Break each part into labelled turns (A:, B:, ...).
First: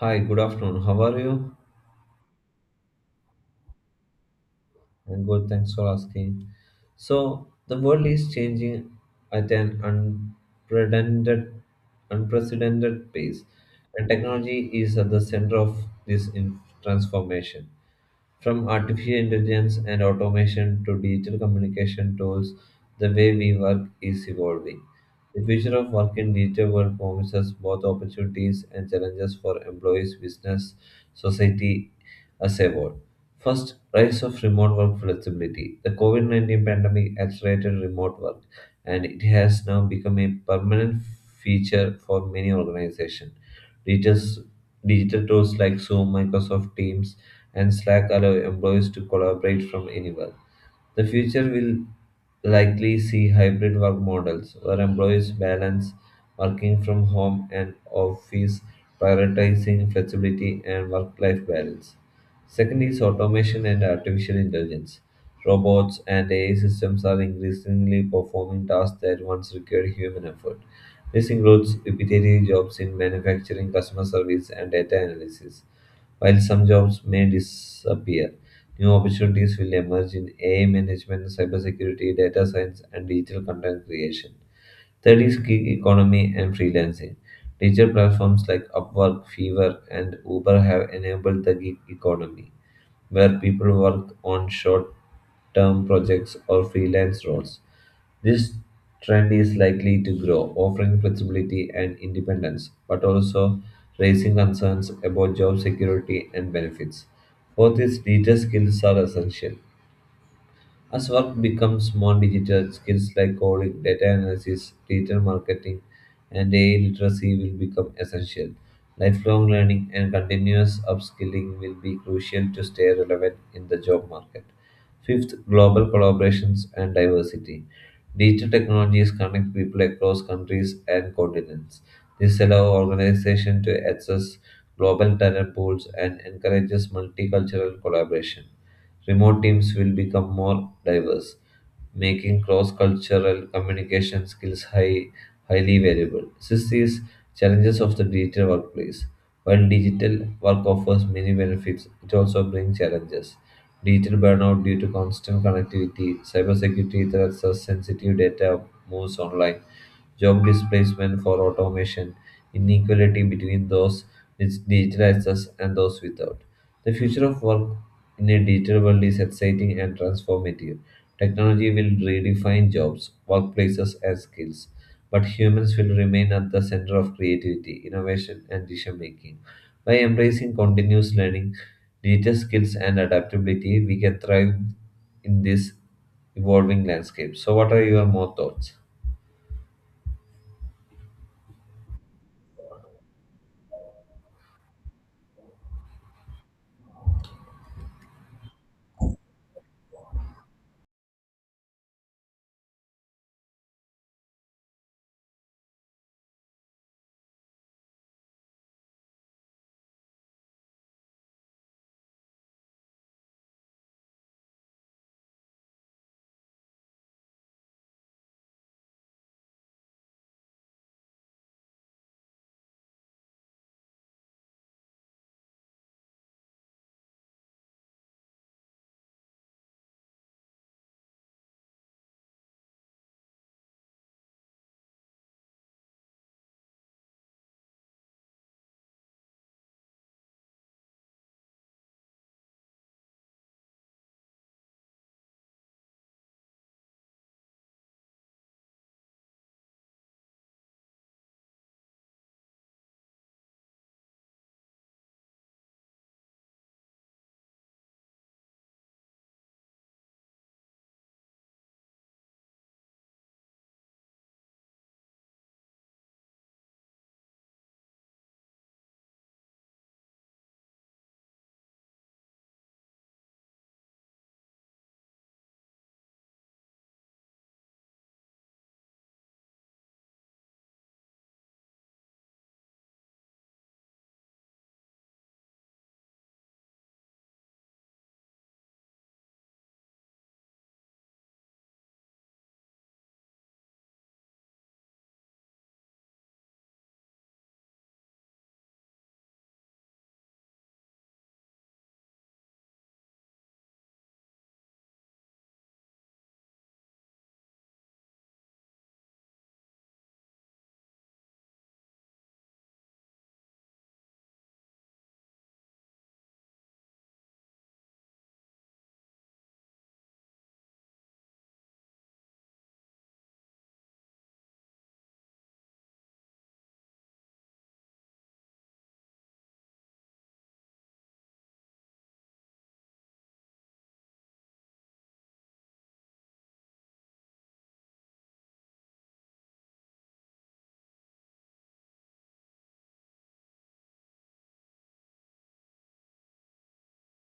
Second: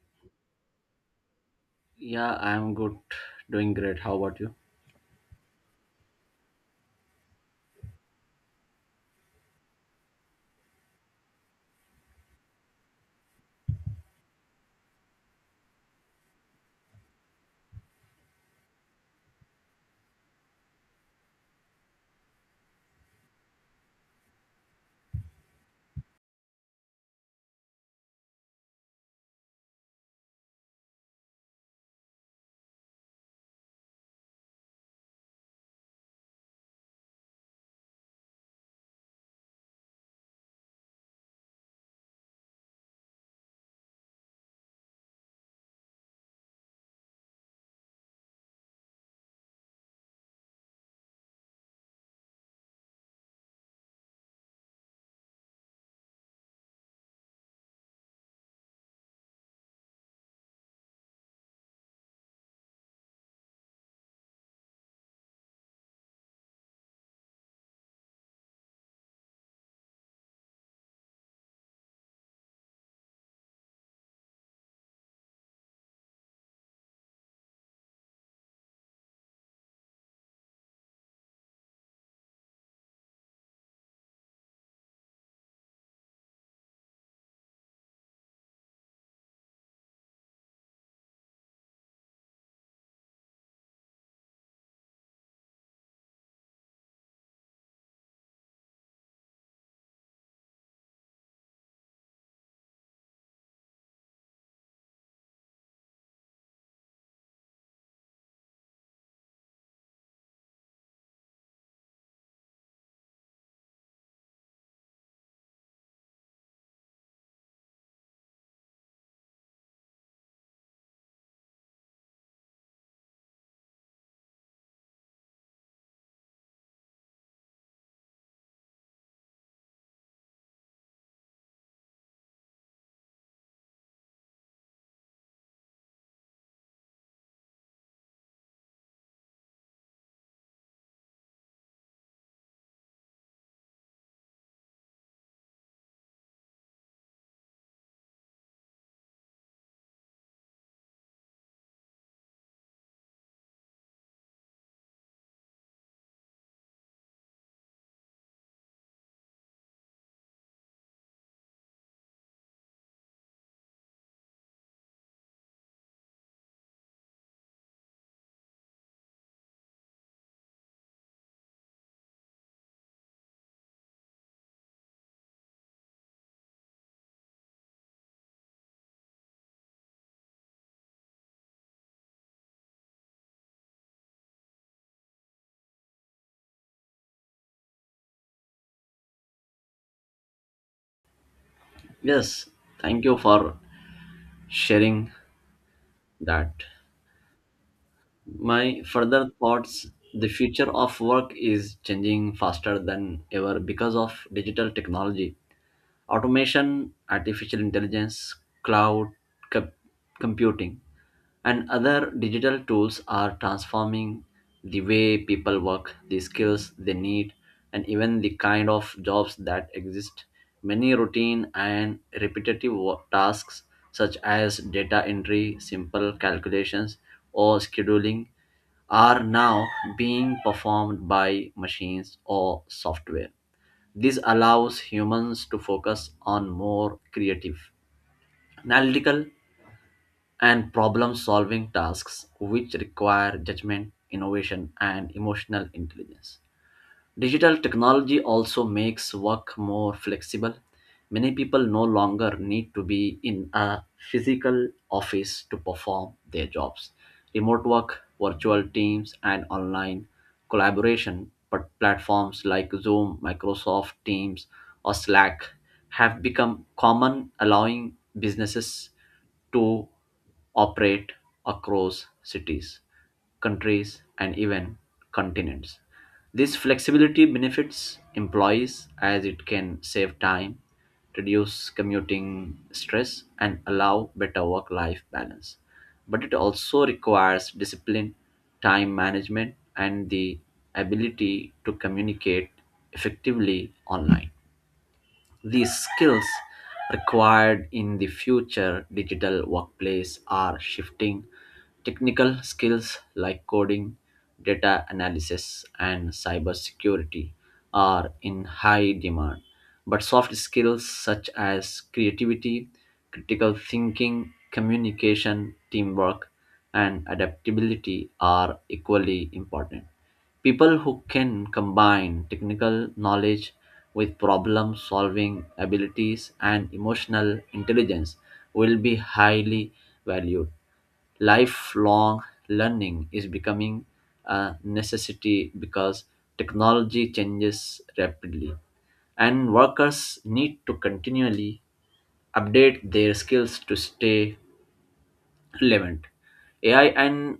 A: Hi, good afternoon. How are you?
B: Yeah, I'm good. Doing great. How about you?
A: I'm good, thanks for asking. So, the world is changing at an unprecedented pace, and technology is at the center of this transformation. From artificial intelligence and automation to digital communication tools, the way we work is evolving. The future of work in digital world promises both opportunities and challenges for employees, business, society as a whole. First, rise of remote work flexibility. The COVID-19 pandemic accelerated remote work and it has now become a permanent feature for many organizations. Digital, Digital tools like Zoom, Microsoft Teams, and Slack allow employees to collaborate from anywhere. The future will likely see hybrid work models where employees balance working from home and office, prioritizing flexibility and work life balance. Second is automation and artificial intelligence. Robots and AI systems are increasingly performing tasks that once required human effort. This includes repetitive jobs in manufacturing, customer service, and data analysis. While some jobs may disappear, new opportunities will emerge in AI management, cybersecurity, data science, and digital content creation. Third is gig economy and freelancing. Digital platforms like Upwork, Fiverr, and Uber have enabled the gig economy where people work on short term projects or freelance roles. This trend is likely to grow, offering flexibility and independence, but also raising concerns about job security and benefits. Both these digital skills are essential, as work becomes more digital, skills like coding, data analysis, digital marketing, and AI literacy will become essential. Lifelong learning and continuous upskilling will be crucial to stay relevant in the job market. Fifth, global collaborations and diversity. Digital technologies connect people across countries and continents. This allows organizations to access global talent pools and encourages multicultural collaboration. Remote teams will become more diverse, making cross-cultural communication skills highly valuable. This is challenges of the digital workplace. While digital work offers many benefits, it also brings challenges. Digital burnout due to constant connectivity, cybersecurity threats as sensitive data moves online, job displacement for automation, inequality between those with digital access and those without. The future of work in a digital world is exciting and transformative. Technology will redefine jobs, workplaces, and skills, but humans will remain at the center of creativity, innovation, and decision making. By embracing continuous learning, digital skills, and adaptability, we can thrive in this evolving landscape. So, what are your more thoughts?
B: Yes, thank you for sharing that. My further thoughts, the future of work is changing faster than ever because of digital technology. Automation, artificial intelligence, cloud co- computing, and other digital tools are transforming the way people work, the skills they need, and even the kind of jobs that exist. Many routine and repetitive tasks, such as data entry, simple calculations, or scheduling, are now being performed by machines or software. This allows humans to focus on more creative, analytical, and problem solving tasks which require judgment, innovation, and emotional intelligence. Digital technology also makes work more flexible. Many people no longer need to be in a physical office to perform their jobs. Remote work, virtual teams, and online collaboration but platforms like Zoom, Microsoft Teams, or Slack have become common, allowing businesses to operate across cities, countries, and even continents. This flexibility benefits employees as it can save time, reduce commuting stress, and allow better work life balance. But it also requires discipline, time management, and the ability to communicate effectively online. These skills required in the future digital workplace are shifting. Technical skills like coding, data analysis, and cybersecurity are in high demand. But soft skills such as creativity, critical thinking, communication, teamwork, and adaptability are equally important. People who can combine technical knowledge with problem solving abilities and emotional intelligence will be highly valued. Lifelong learning is becoming a necessity because technology changes rapidly and workers need to continually update their skills to stay relevant. AI and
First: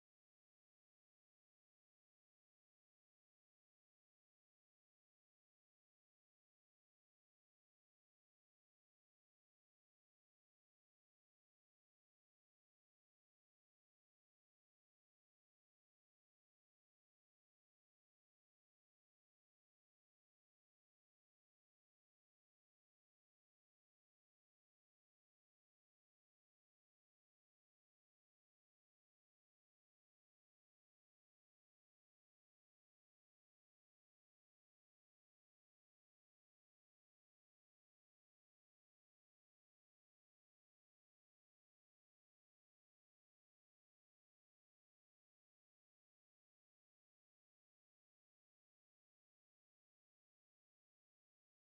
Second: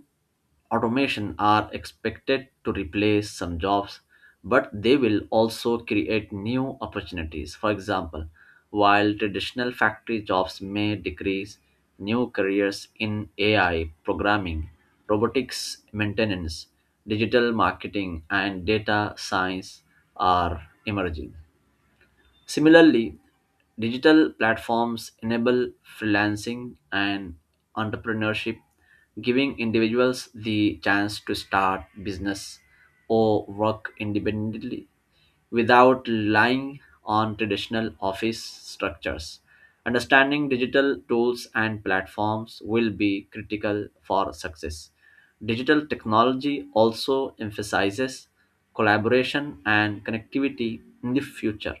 B: automation are expected to replace some jobs, but they will also create new opportunities. For example, while traditional factory jobs may decrease, new careers in AI programming, robotics maintenance, digital marketing, and data science are emerging. Similarly, digital platforms enable freelancing and entrepreneurship, giving individuals the chance to start business or work independently without relying on traditional office structures. Understanding digital tools and platforms will be critical for success. Digital technology also emphasizes collaboration and connectivity in the future.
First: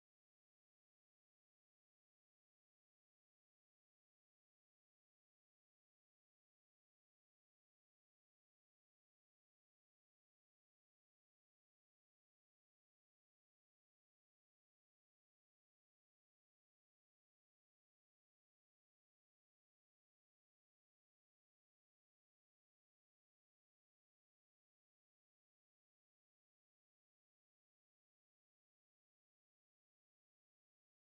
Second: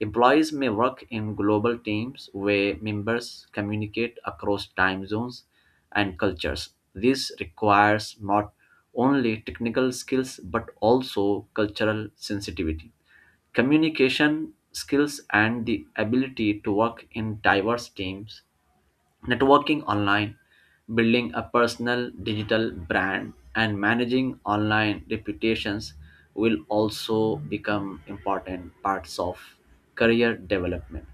B: Employees may work in global teams where members communicate across time zones and cultures. This requires not only technical skills but also cultural sensitivity. Communication skills and the ability to work in diverse teams. Networking online, building a personal digital brand, and managing online reputations will also become important parts of career development.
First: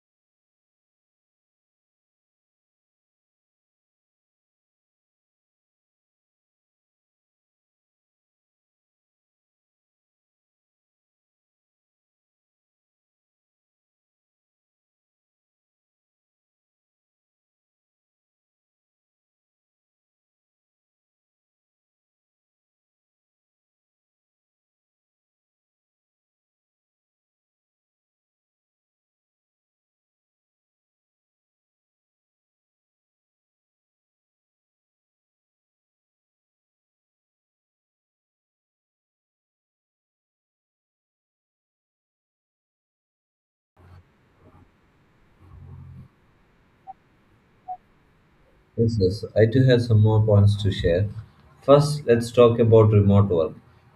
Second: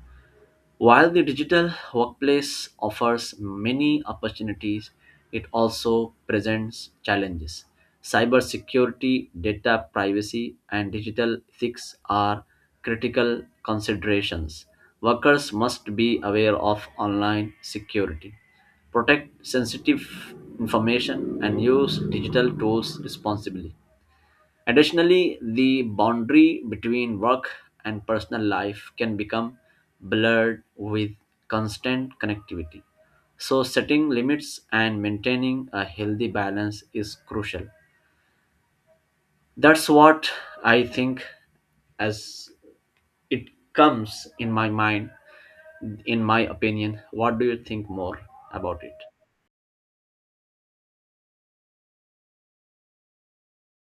B: While the digital workplace offers many opportunities, it also presents challenges. Cybersecurity, data privacy, and digital ethics are critical considerations. Workers must be aware of online security, protect sensitive information, and use digital tools responsibly. Additionally, the boundary between work and personal life can become blurred with constant connectivity. So, setting limits and maintaining a healthy balance is crucial. That's what I think as it comes in my mind, in my opinion. What do you think more about
A: Yes,
B: it?
A: yes. I too have some more points to share. First, let's talk about remote work.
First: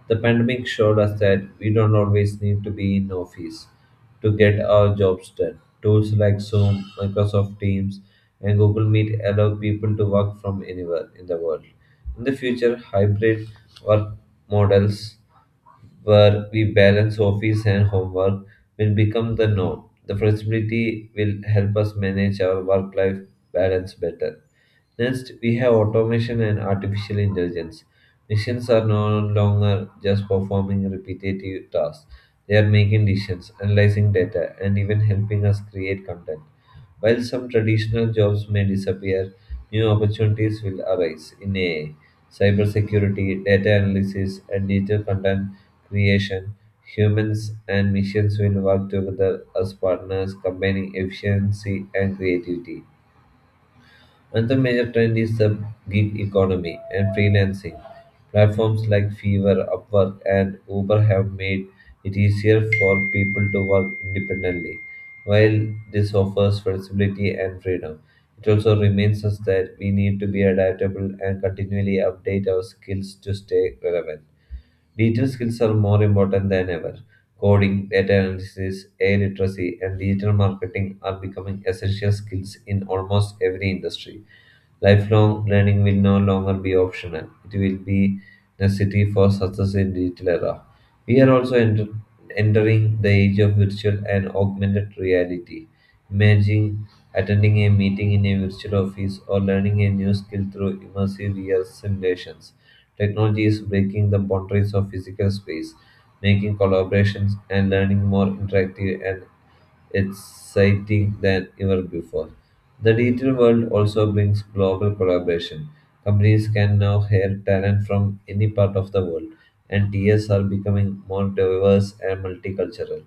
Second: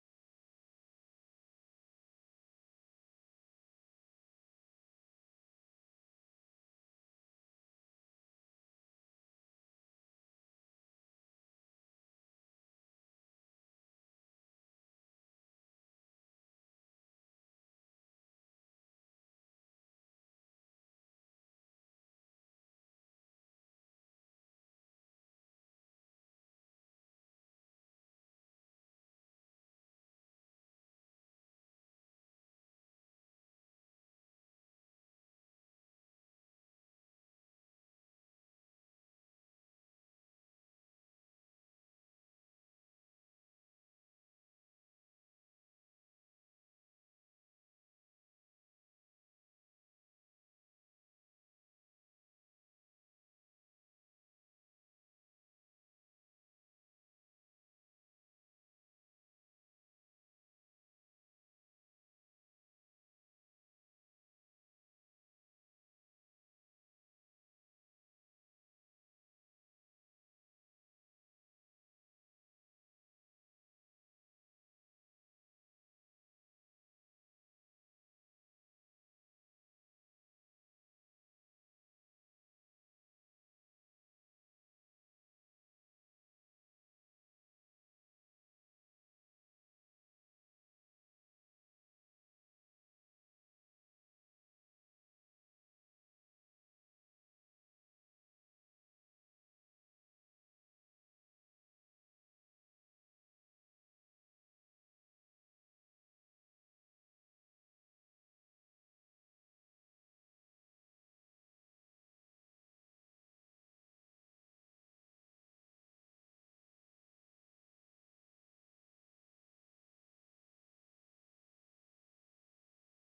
A: The pandemic showed us that we don't always need to be in office to get our jobs done. Tools like Zoom, Microsoft Teams, and Google Meet allow people to work from anywhere in the world. In the future, hybrid work models where we balance office and homework will become the norm. The flexibility will help us manage our work life balance better. Next, we have automation and artificial intelligence. Machines are no longer just performing repetitive tasks, they are making decisions, analyzing data, and even helping us create content. While some traditional jobs may disappear, new opportunities will arise in AI, cybersecurity, data analysis, and digital content creation. Humans and machines will work together as partners, combining efficiency and creativity. Another major trend is the gig economy and freelancing. Platforms like Fiverr, Upwork, and Uber have made it easier for people to work independently. While this offers flexibility and freedom, it also reminds us that we need to be adaptable and continually update our skills to stay relevant. Digital skills are more important than ever. Coding, data analysis, AI literacy, and digital marketing are becoming essential skills in almost every industry. Lifelong learning will no longer be optional. It will be necessity for success in digital era. We are also entering the age of virtual and augmented reality. Imagine attending a meeting in a virtual office or learning a new skill through immersive VR simulations. Technology is breaking the boundaries of physical space, making collaborations and learning more interactive and exciting than ever before. The digital world also brings global collaboration. Companies can now hire talent from any part of the world, and TS are becoming more diverse and multicultural.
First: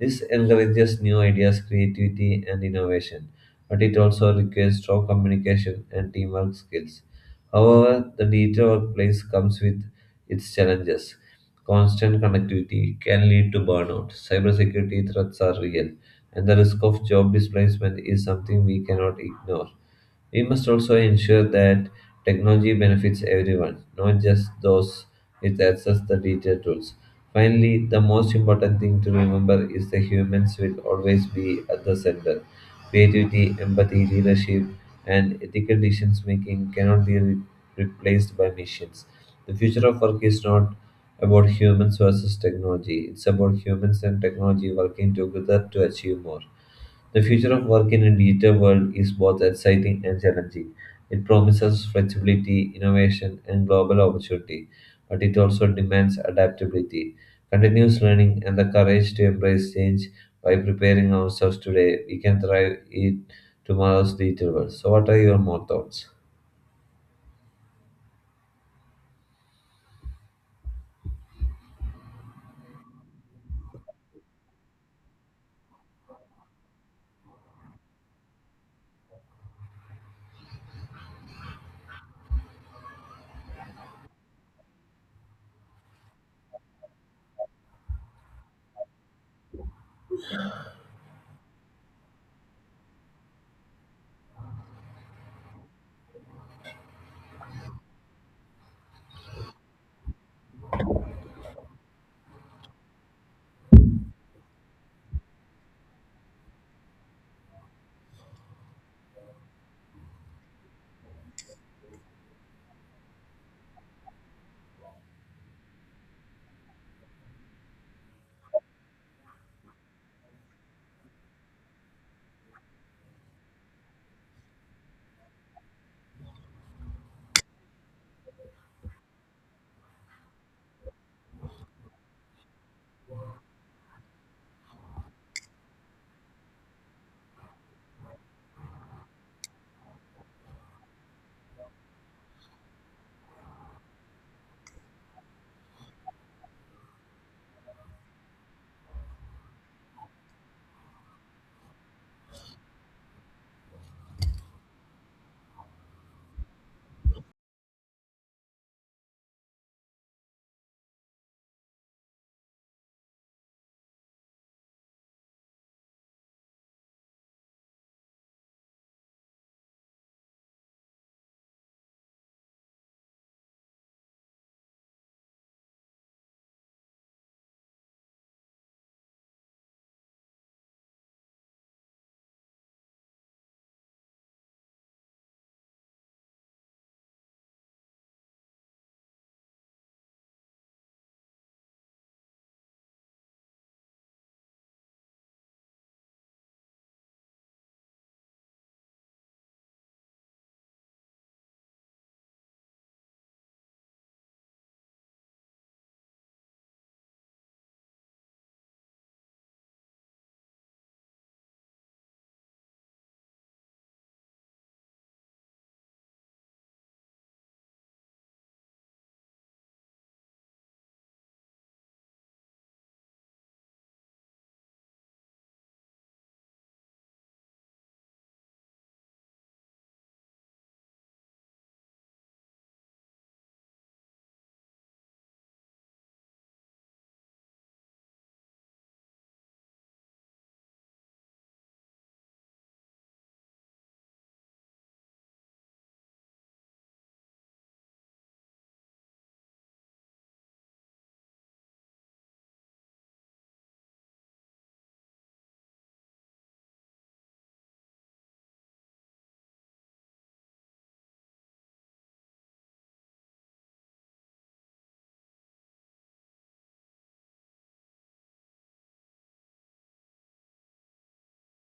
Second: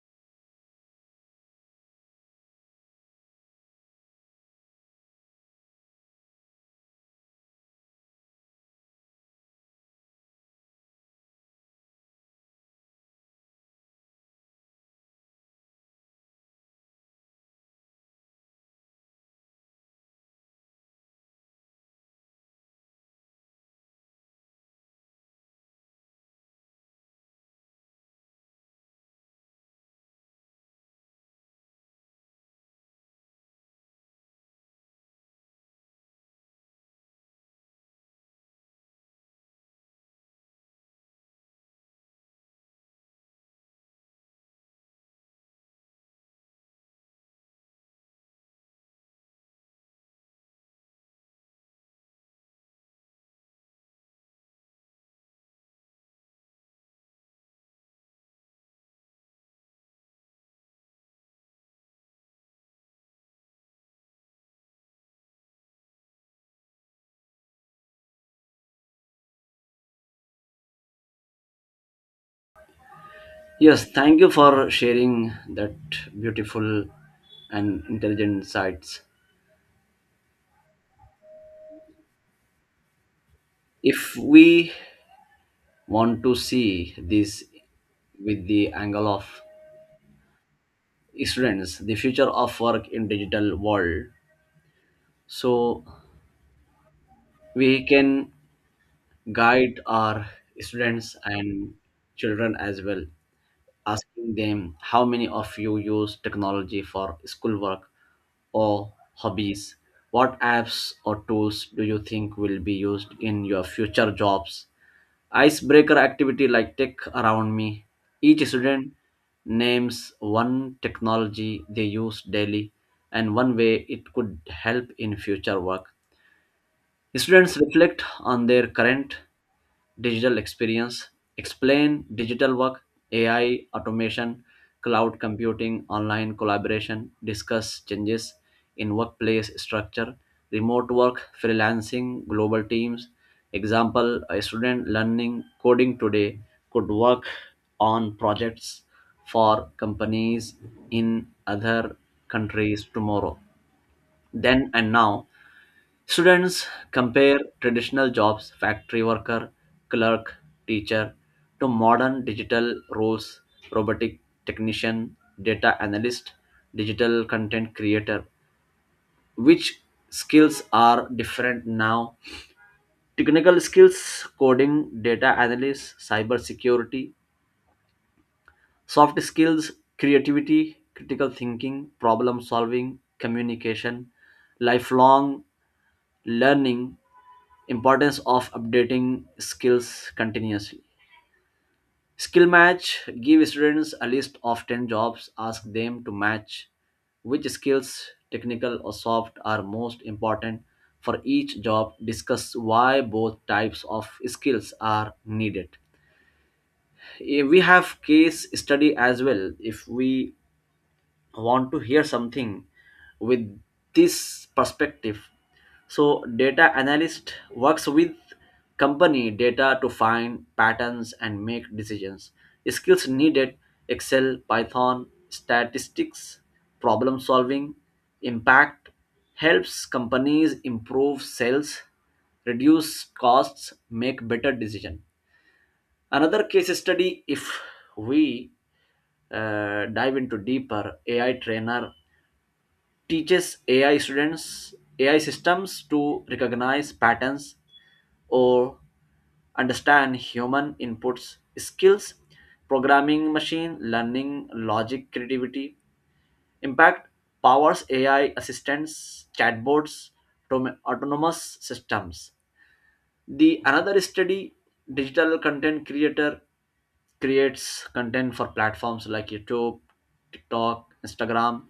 A: This encourages new ideas, creativity, and innovation, but it also requires strong communication and teamwork skills. However, the digital workplace comes with its challenges. Constant connectivity can lead to burnout. Cybersecurity threats are real and the risk of job displacement is something we cannot ignore. We must also ensure that technology benefits everyone, not just those with access to digital tools. Finally, the most important thing to remember is that humans will always be at the center. Creativity, empathy, leadership, and ethical decision making cannot be replaced by machines. The future of work is not about humans versus technology, it's about humans and technology working together to achieve more. The future of work in a digital world is both exciting and challenging. It promises flexibility, innovation, and global opportunity, but it also demands adaptability, continuous learning, and the courage to embrace change. By preparing ourselves today, we can thrive in tomorrow's digital world. So, what are your more thoughts?
B: Yes, thank you for sharing that beautiful and intelligent insights. If we want to see this with the angle of students, the future of work in digital world, so we can guide our students and children as well, asking them how many of you use technology for schoolwork or hobbies, what apps or tools do you think will be used in your future jobs. Icebreaker activity like tech around me. Each student names one technology they use daily and one way it could help in future work. Students reflect on their current digital experience, explain digital work, AI, automation, cloud computing, online collaboration, discuss changes in workplace structure, remote work, freelancing, global teams. Example: a student learning coding today could work on projects for companies in other countries tomorrow. Then and now, students compare traditional jobs, factory worker, clerk, teacher, to modern digital roles, robotic technician, data analyst, digital content creator. Which skills are different now? Technical skills, coding, data analysis, cyber security, soft skills, creativity, critical thinking, problem solving, communication, lifelong learning, importance of updating skills continuously. Skill match, give students a list of 10 jobs, ask them to match which skills technical or soft are most important for each job, discuss why both types of skills are needed. We have case study as well if we want to hear something with this perspective, so data analyst works with company data to find patterns and make decisions, skills needed, excel python statistics problem solving, impact, helps companies improve sales, reduce costs, make better decision. Another case study, if we dive into deeper, ai trainer teaches AI students, AI systems to recognize patterns or understand human inputs, skills, programming, machine learning, logic, creativity. Impact, powers AI assistants, chatbots, autonomous systems. The another study, digital content creator creates content for platforms like YouTube, TikTok, Instagram.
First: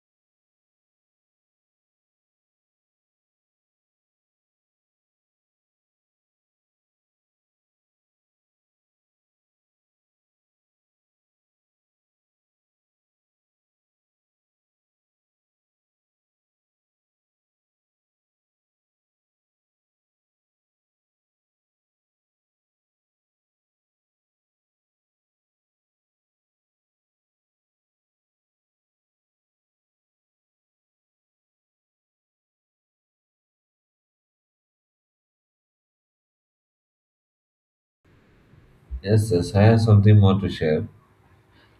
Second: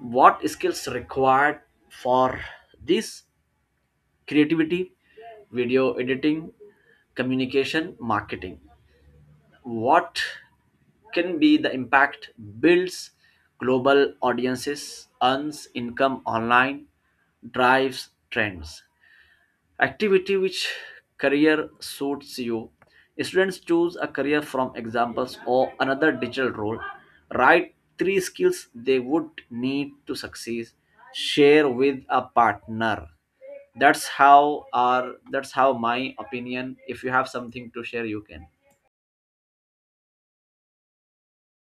B: What skills required for this? Creativity, video editing, communication, marketing. What can be the impact? Builds global audiences, earns income online, drives trends. Activity, which career suits you? Students choose a career from examples or another digital role, write three skills they would need to succeed, share with a partner. That's how my opinion. If you have something to share, you can.
A: Yes, yes, I have something more to share.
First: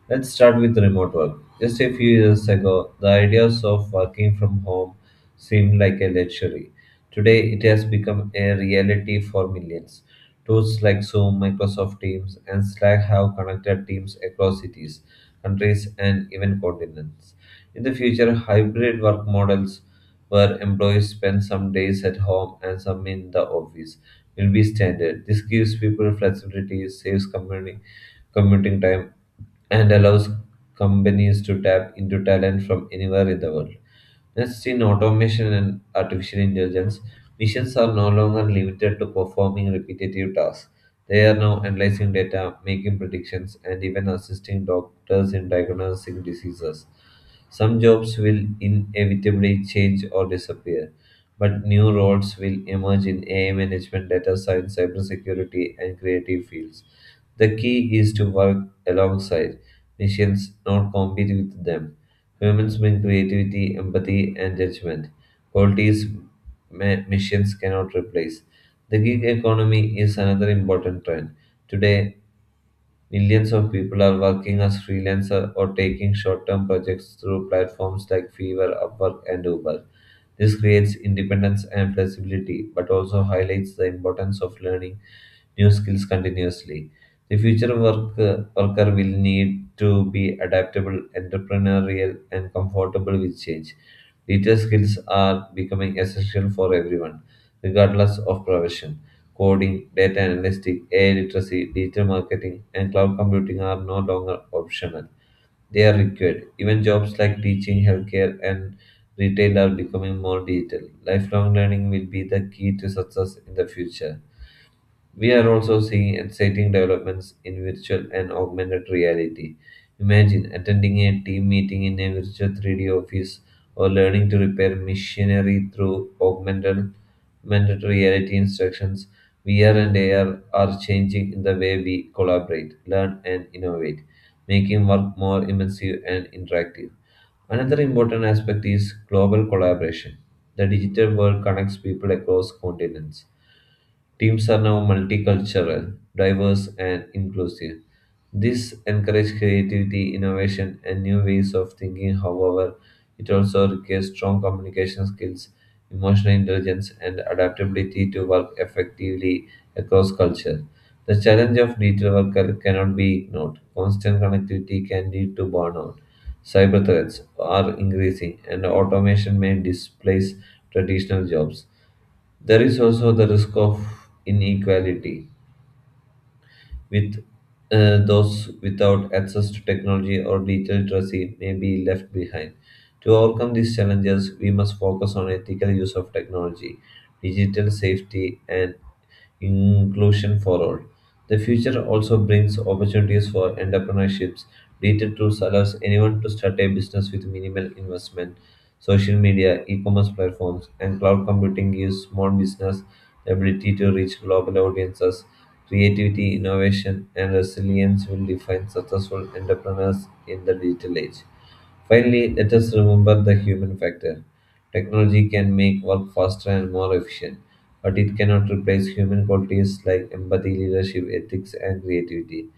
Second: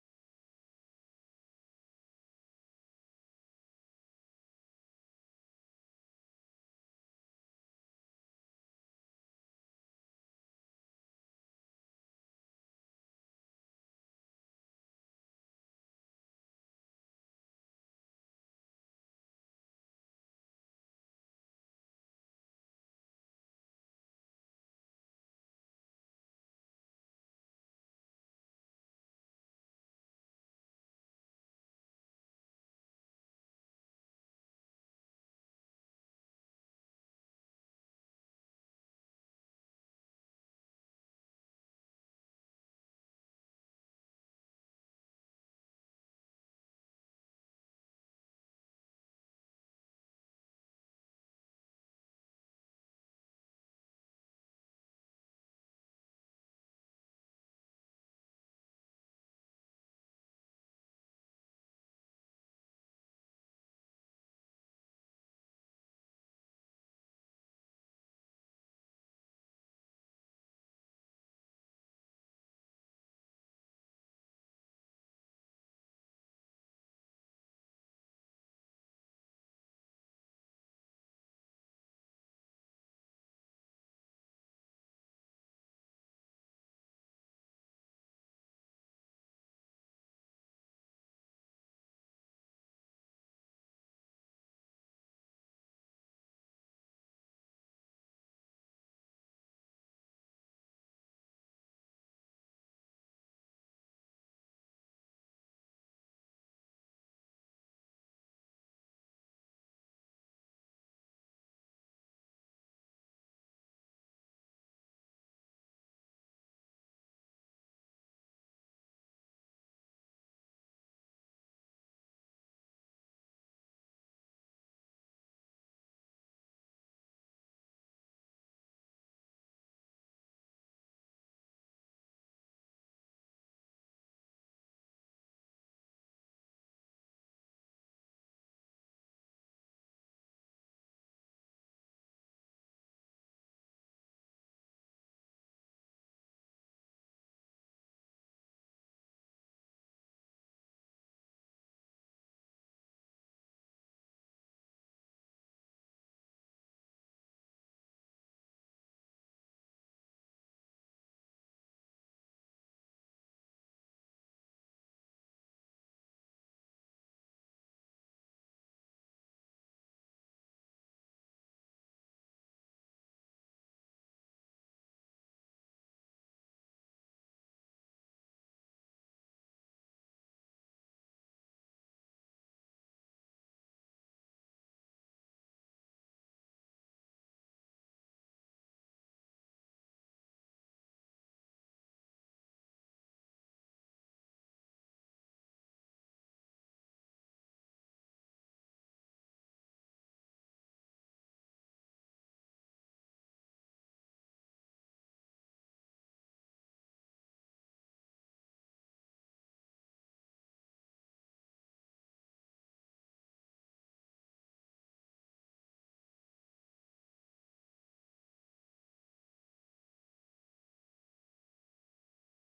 A: Let's start with remote work. Just a few years ago, the ideas of working from home seemed like a luxury. Today, it has become a reality for millions. Tools like Zoom, Microsoft Teams, and Slack have connected teams across cities, countries, and even continents. In the future, hybrid work models where employees spend some days at home and some in the office will be standard. This gives people flexibility, saves company commuting time, and allows companies to tap into talent from anywhere in the world. Next, in automation and artificial intelligence, machines are no longer limited to performing repetitive tasks. They are now analyzing data, making predictions, and even assisting doctors in diagnosing diseases. Some jobs will inevitably change or disappear, but new roles will emerge in AI management, data science, cybersecurity, and creative fields. The key is to work alongside machines, not compete with them. Humans bring creativity, empathy, and judgment, qualities machines cannot replace. The gig economy is another important trend. Today, millions of people are working as freelancers or taking short term projects through platforms like Fiverr, Upwork, and Uber. This creates independence and flexibility, but also highlights the importance of learning new skills continuously. The worker will need to be adaptable, entrepreneurial, and comfortable with change. Digital skills are becoming essential for everyone, regardless of profession. Coding, data analytics, AI literacy, digital marketing, and cloud computing are no longer optional. They are required. Even jobs like teaching, healthcare, and retail are becoming more digital. Lifelong learning will be the key to success in the future. We are also seeing exciting developments in virtual and augmented reality. Imagine attending a team meeting in a virtual 3D office or learning to repair machinery through augmented reality instructions. VR and AR are changing the way we collaborate, learn, and innovate, making work more immersive and interactive. Another important aspect is global collaboration. The digital world connects people across continents. Teams are now multicultural, diverse, and inclusive. This encourages creativity, innovation, and new ways of thinking. However, it also requires strong communication skills, emotional intelligence, and adaptability to work effectively across culture. The challenge of digital worker cannot be ignored. Constant connectivity can lead to burnout. Cyber threats are increasing, and automation may displace traditional jobs. There is also the risk of inequality, with those without access to technology or digital literacy may be left behind. To overcome these challenges, we must focus on ethical use of technology, digital safety, and inclusion for all. The future also brings opportunities for entrepreneurships. Digital tools allows anyone to start a business with minimal investment, social media, e-commerce platforms, and cloud computing gives small business the ability to reach global audiences. Creativity, innovation, and resilience will define successful entrepreneurs in the digital age. Finally, let us remember the human factor. Technology can make work faster and more efficient, but it cannot replace human qualities like empathy, leadership, ethics, and creativity.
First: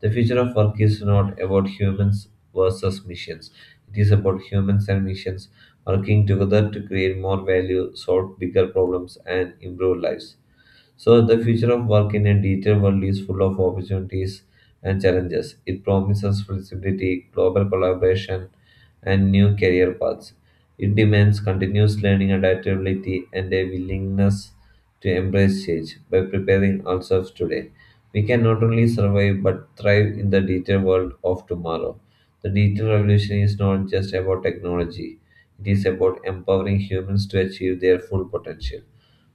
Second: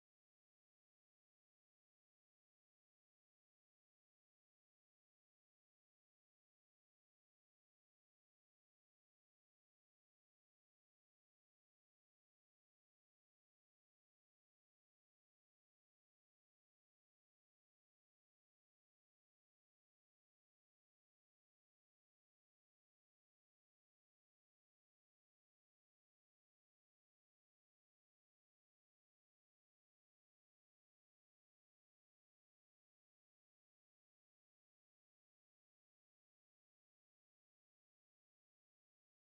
A: The future of work is not about humans versus missions. It is about humans and missions working together to create more value, solve bigger problems, and improve lives. So, the future of work in a digital world is full of opportunities and challenges. It promises flexibility, global collaboration, and new career paths. It demands continuous learning, adaptability, and a willingness to embrace change by preparing ourselves today. We can not only survive but thrive in the digital world of tomorrow. The digital revolution is not just about technology, it is about empowering humans to achieve their full potential.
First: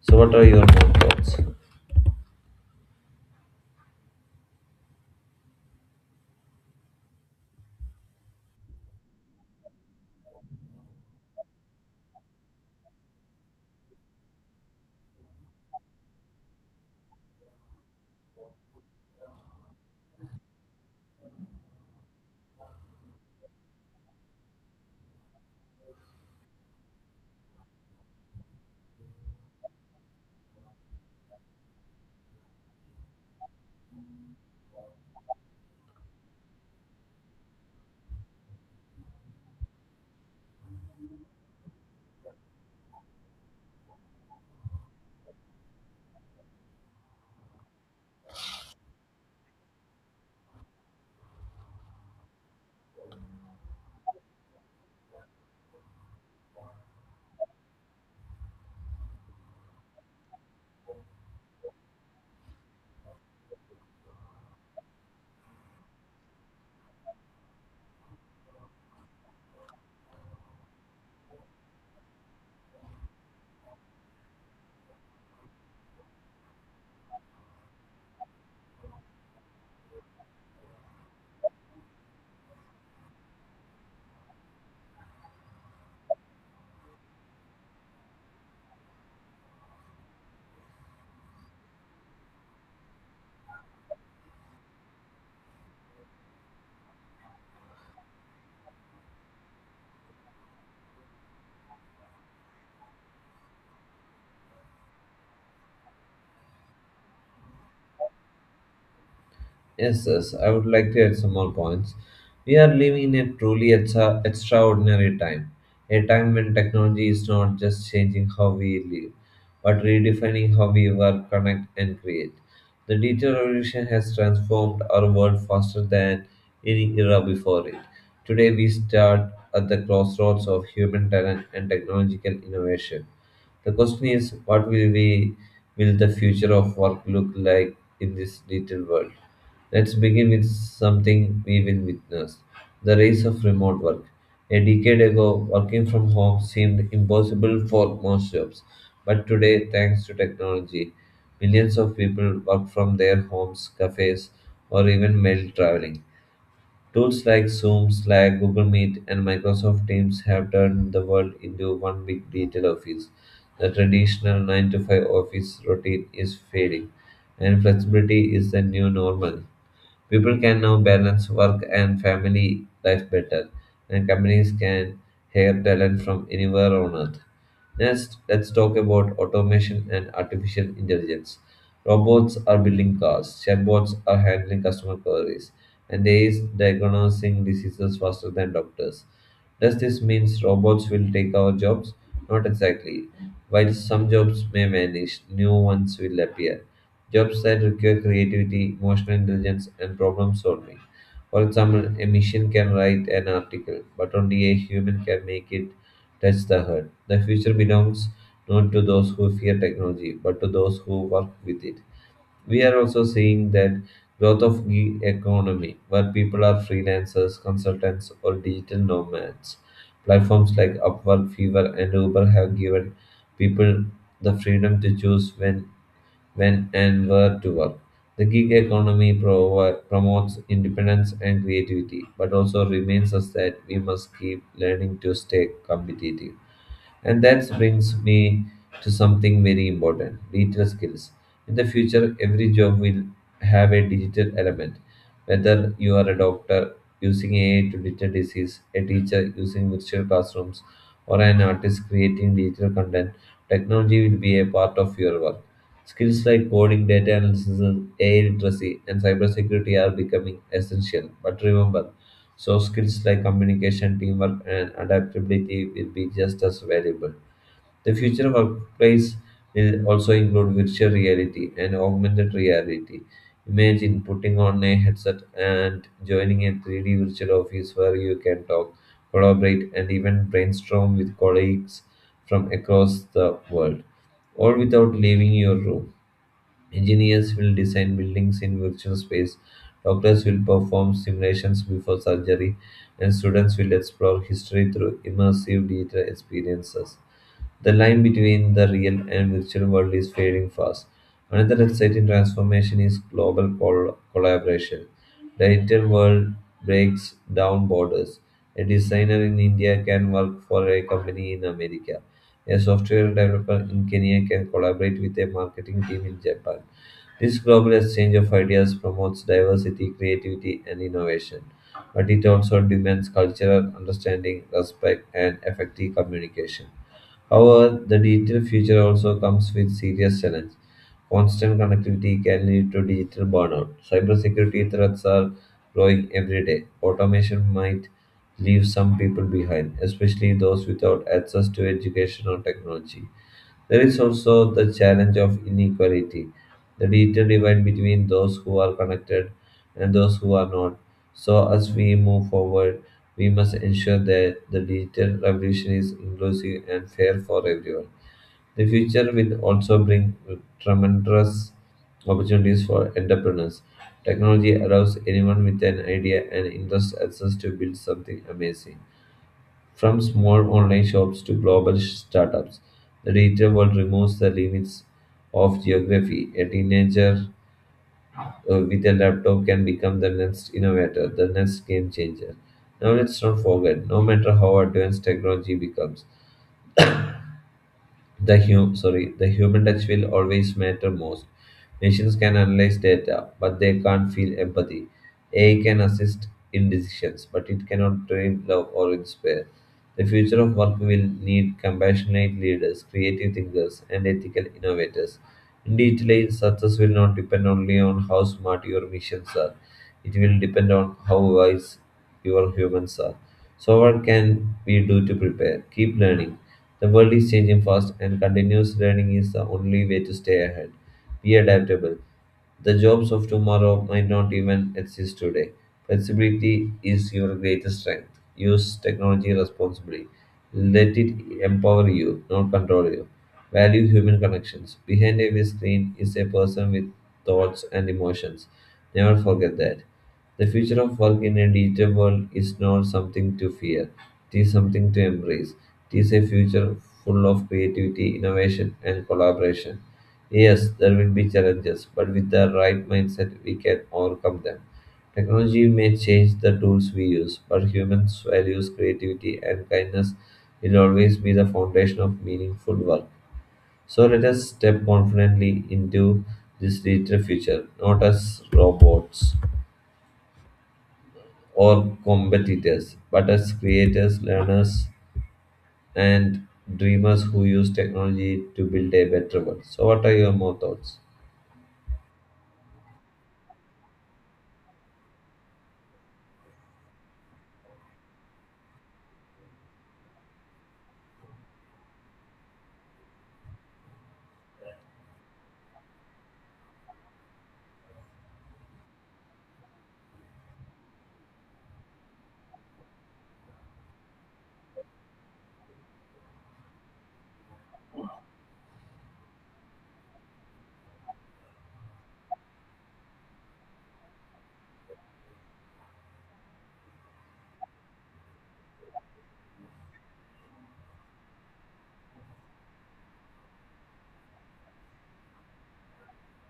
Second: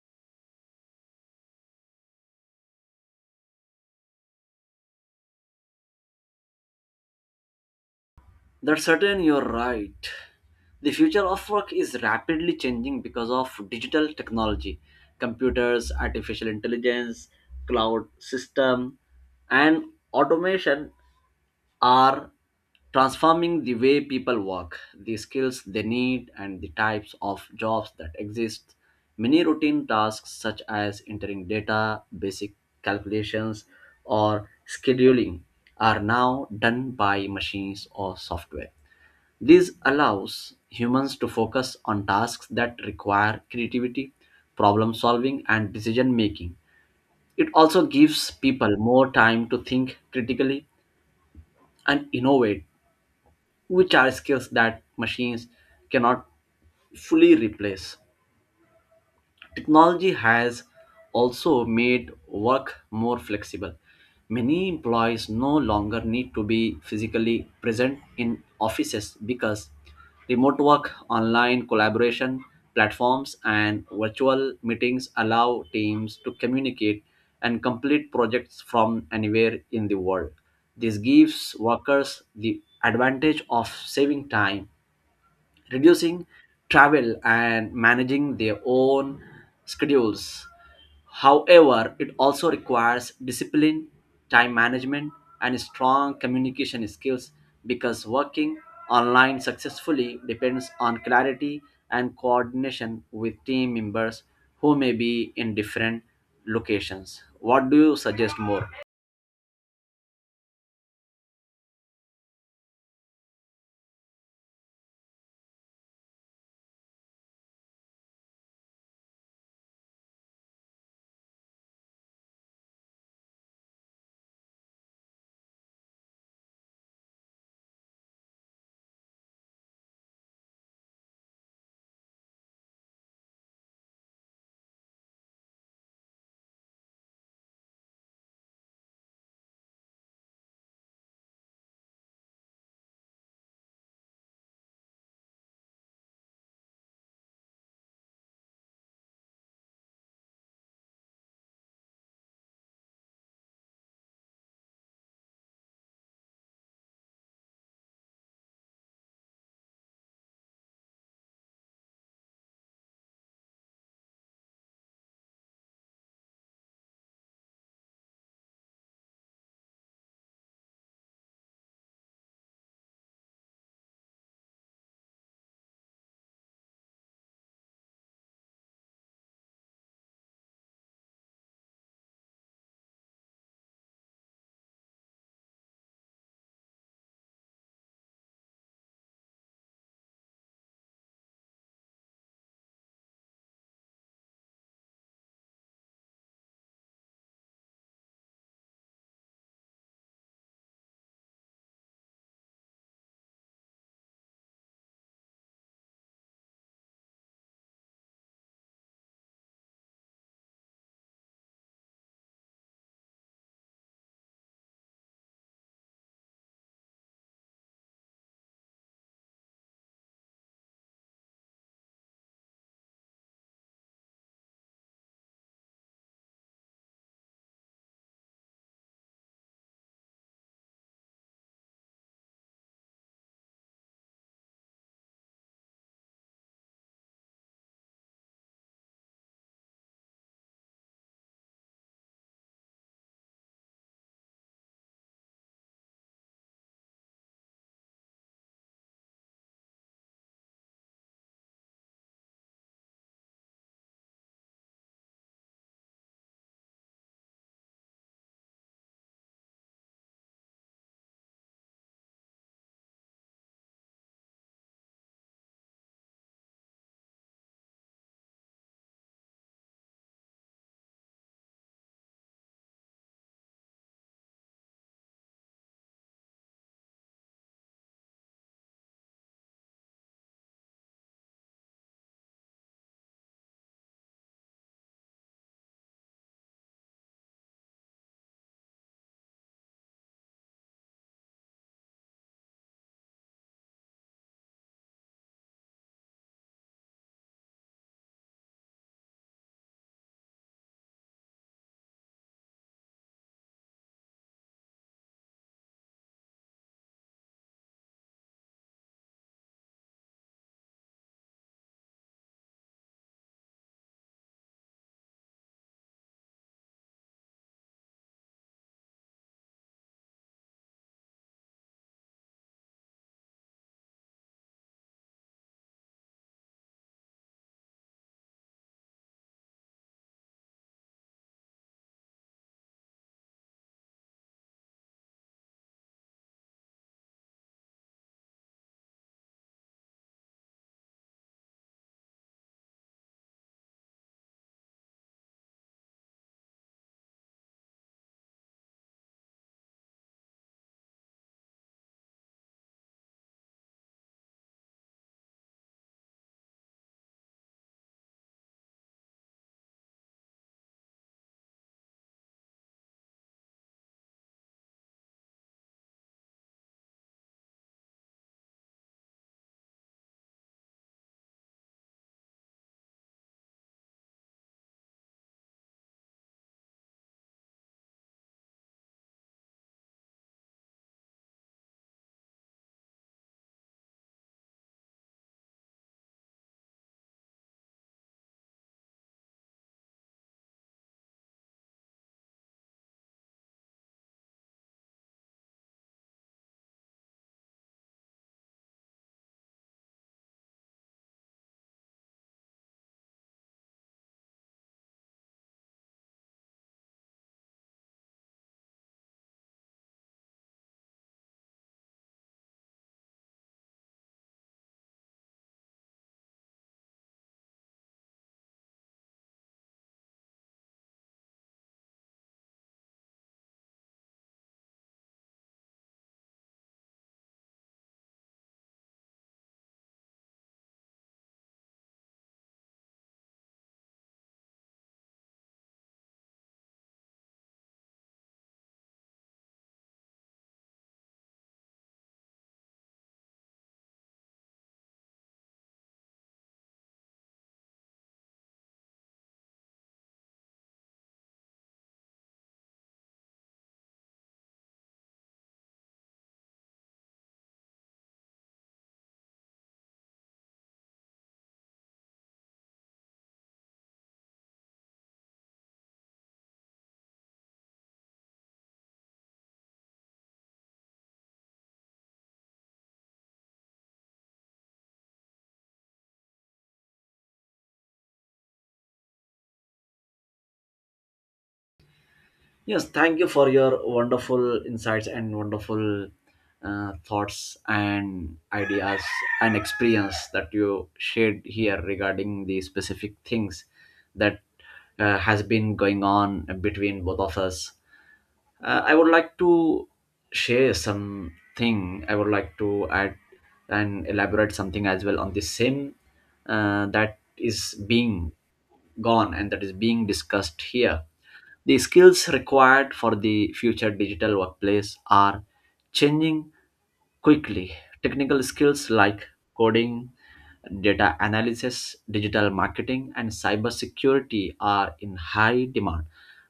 A: So, what are your more thoughts?
B: That's certain, you're right. The future of work is rapidly changing because of digital technology, computers, artificial intelligence, cloud system, and automation are transforming the way people work, the skills they need, and the types of jobs that exist. Many routine tasks, such as entering data, basic calculations, or scheduling, are now done by machines or software. This allows humans to focus on tasks that require creativity, problem solving, and decision making. It also gives people more time to think critically and innovate, which are skills that machines cannot fully replace. Technology has also made work more flexible. Many employees no longer need to be physically present in offices because remote work, online collaboration platforms, and virtual meetings allow teams to communicate and complete projects from anywhere in the world. This gives workers the advantage of saving time, reducing travel, and managing their own schedules. However, it also requires discipline, time management, and strong communication skills because working online successfully depends on clarity and coordination with team members who may be in different locations. What do you suggest more?
A: Yes, yes, I would like to add some more points. We are living in a truly extraordinary time, a time when technology is not just changing how we live, but redefining how we work, connect, and create. The digital revolution has transformed our world faster than any era before it. Today, we start at the crossroads of human talent and technological innovation. The question is, what will we will the future of work look like in this digital world? Let's begin with something we will witness the rise of remote work. A decade ago, working from home seemed impossible for most jobs. But today, thanks to technology, millions of people work from their homes, cafes, or even while traveling. Tools like Zoom, Slack, Google Meet, and Microsoft Teams have turned the world into one big digital office. The traditional 9 to 5 office routine is fading, and flexibility is the new normal. People can now balance work and family life better, and companies can hire talent from anywhere on earth. Next, let's talk about automation and artificial intelligence. Robots are building cars, chatbots are handling customer queries, and AI is diagnosing diseases faster than doctors. Does this mean robots will take our jobs? Not exactly. While some jobs may vanish, new ones will appear. Jobs that require creativity, emotional intelligence, and problem solving. For example, a machine can write an article, but only a human can make it touch the heart. The future belongs not to those who fear technology, but to those who work with it. We are also seeing that growth of gig economy, where people are freelancers, consultants, or digital nomads. Platforms like Upwork, Fiverr, and Uber have given people the freedom to choose when and where to work. The gig economy promotes independence and creativity, but also reminds us that we must keep learning to stay competitive. And that brings me to something very important, digital skills. In the future, every job will have a digital element. Whether you are a doctor using AI to detect disease, a teacher using virtual classrooms, or an artist creating digital content, technology will be a part of your work. Skills like coding, data analysis, AI literacy, and cybersecurity are becoming essential. But remember, soft skills like communication, teamwork, and adaptability will be just as valuable. The future workplace will also include virtual reality and augmented reality. Imagine putting on a headset and joining a 3D virtual office where you can talk, collaborate, and even brainstorm with colleagues from across the world, all without leaving your room. Engineers will design buildings in virtual space, doctors will perform simulations before surgery, and students will explore history through immersive digital experiences. The line between the real and virtual world is fading fast. Another exciting transformation is global collaboration. The digital world breaks down borders. A designer in India can work for a company in America. A software developer in Kenya can collaborate with a marketing team in Japan. This global exchange of ideas promotes diversity, creativity, and innovation, but it also demands cultural understanding, respect, and effective communication. However, the digital future also comes with serious challenges. Constant connectivity can lead to digital burnout. Cybersecurity threats are growing every day. Automation might leave some people behind, especially those without access to education or technology. There is also the challenge of inequality, the digital divide between those who are connected and those who are not. So, as we move forward, we must ensure that the digital revolution is inclusive and fair for everyone. The future will also bring tremendous opportunities for entrepreneurs. Technology allows anyone with an idea and interest access to build something amazing. From small online shops to global startups, the digital world removes the limits of geography. A teenager with a laptop can become the next innovator, the next game changer. Now let's not forget, no matter how advanced technology becomes, the human touch will always matter most. Machines can analyze data, but they can't feel empathy. AI can assist in decisions, but it cannot train love or inspire. The future of work will need compassionate leaders, creative thinkers, and ethical innovators. Indeed, success will not depend only on how smart your missions are. It will depend on how wise your humans are. So, what can we do to prepare? Keep learning, the world is changing fast, and continuous learning is the only way to stay ahead. Be adaptable. The jobs of tomorrow might not even exist today. Flexibility is your greatest strength. Use technology responsibly. Let it empower you, not control you. Value human connections. Behind every screen is a person with thoughts and emotions. Never forget that. The future of work in a digital world is not something to fear, it is something to embrace. It is a future full of creativity, innovation, and collaboration. Yes, there will be challenges, but with the right mindset, we can overcome them. Technology may change the tools we use, but humans' values, creativity, and kindness will always be the foundation of meaningful work. So let us step confidently into this digital future, not as robots or competitors, but as creators, learners, and dreamers who use technology to build a better world. So, what are your more thoughts?
B: Yes, thank you for your wonderful insights and wonderful thoughts and ideas and experience that you shared here regarding the specific things that has been going on between both of us. I would like to share something. I would like to add and elaborate something as well on the same that is being gone and that is being discussed here. The skills required for the future digital workplace are changing quickly. Technical skills like coding, data analysis, digital marketing, and cybersecurity are in high demand.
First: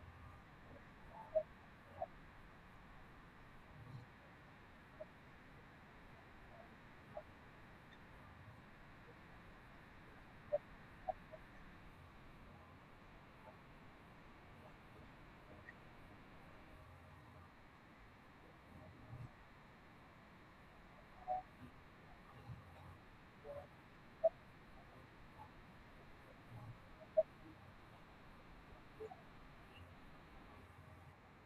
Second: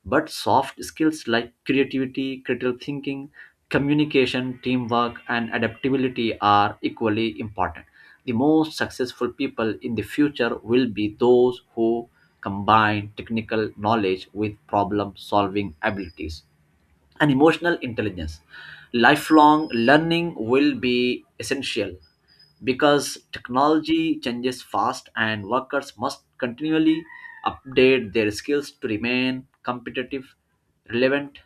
B: But soft skills like creativity, critical thinking, communication, teamwork, and adaptability are equally important. The most successful people in the future will be those who combine technical knowledge with problem solving abilities and emotional intelligence. Lifelong learning will be essential because technology changes fast and workers must continually update their skills to remain competitive, relevant.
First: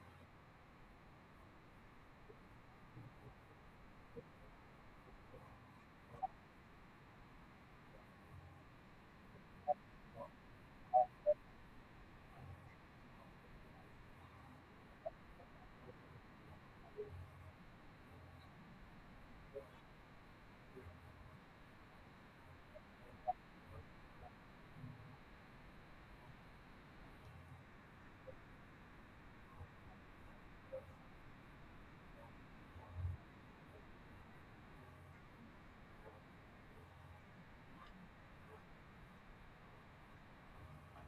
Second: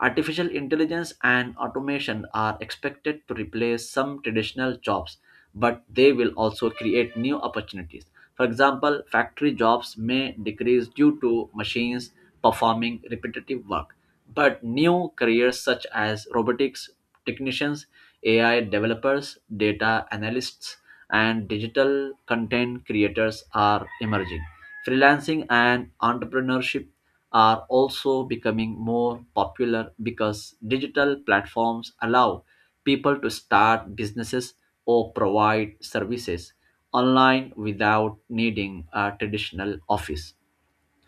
B: Artificial intelligence and automation are expected to replace some traditional jobs, but they will also create new opportunities. For example, factory jobs may decrease due to machines performing repetitive work, but new careers such as robotics technicians, AI developers, data analysts, and digital content creators are emerging. Freelancing and entrepreneurship are also becoming more popular because digital platforms allow people to start businesses or provide services online without needing a traditional office.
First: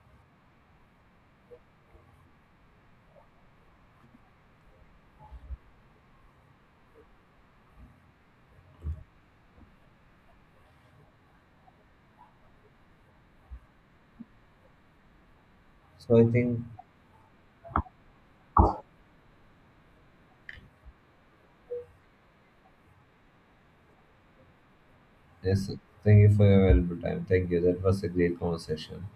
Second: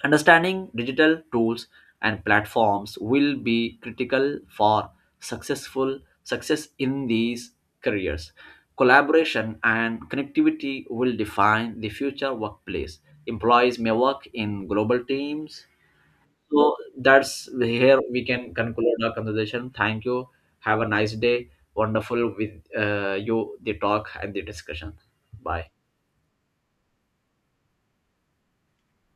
B: Understanding digital tools and platforms will be critical for successful success in these careers. Collaboration and connectivity will define the future workplace. Employees may work in global teams,
A: So, I think,
B: so that's here we can conclude our conversation. Thank you. Have a nice day. Wonderful with you, the talk and the discussion. Bye.
A: yes, thank you for your valuable time. Thank you. That was a great conversation.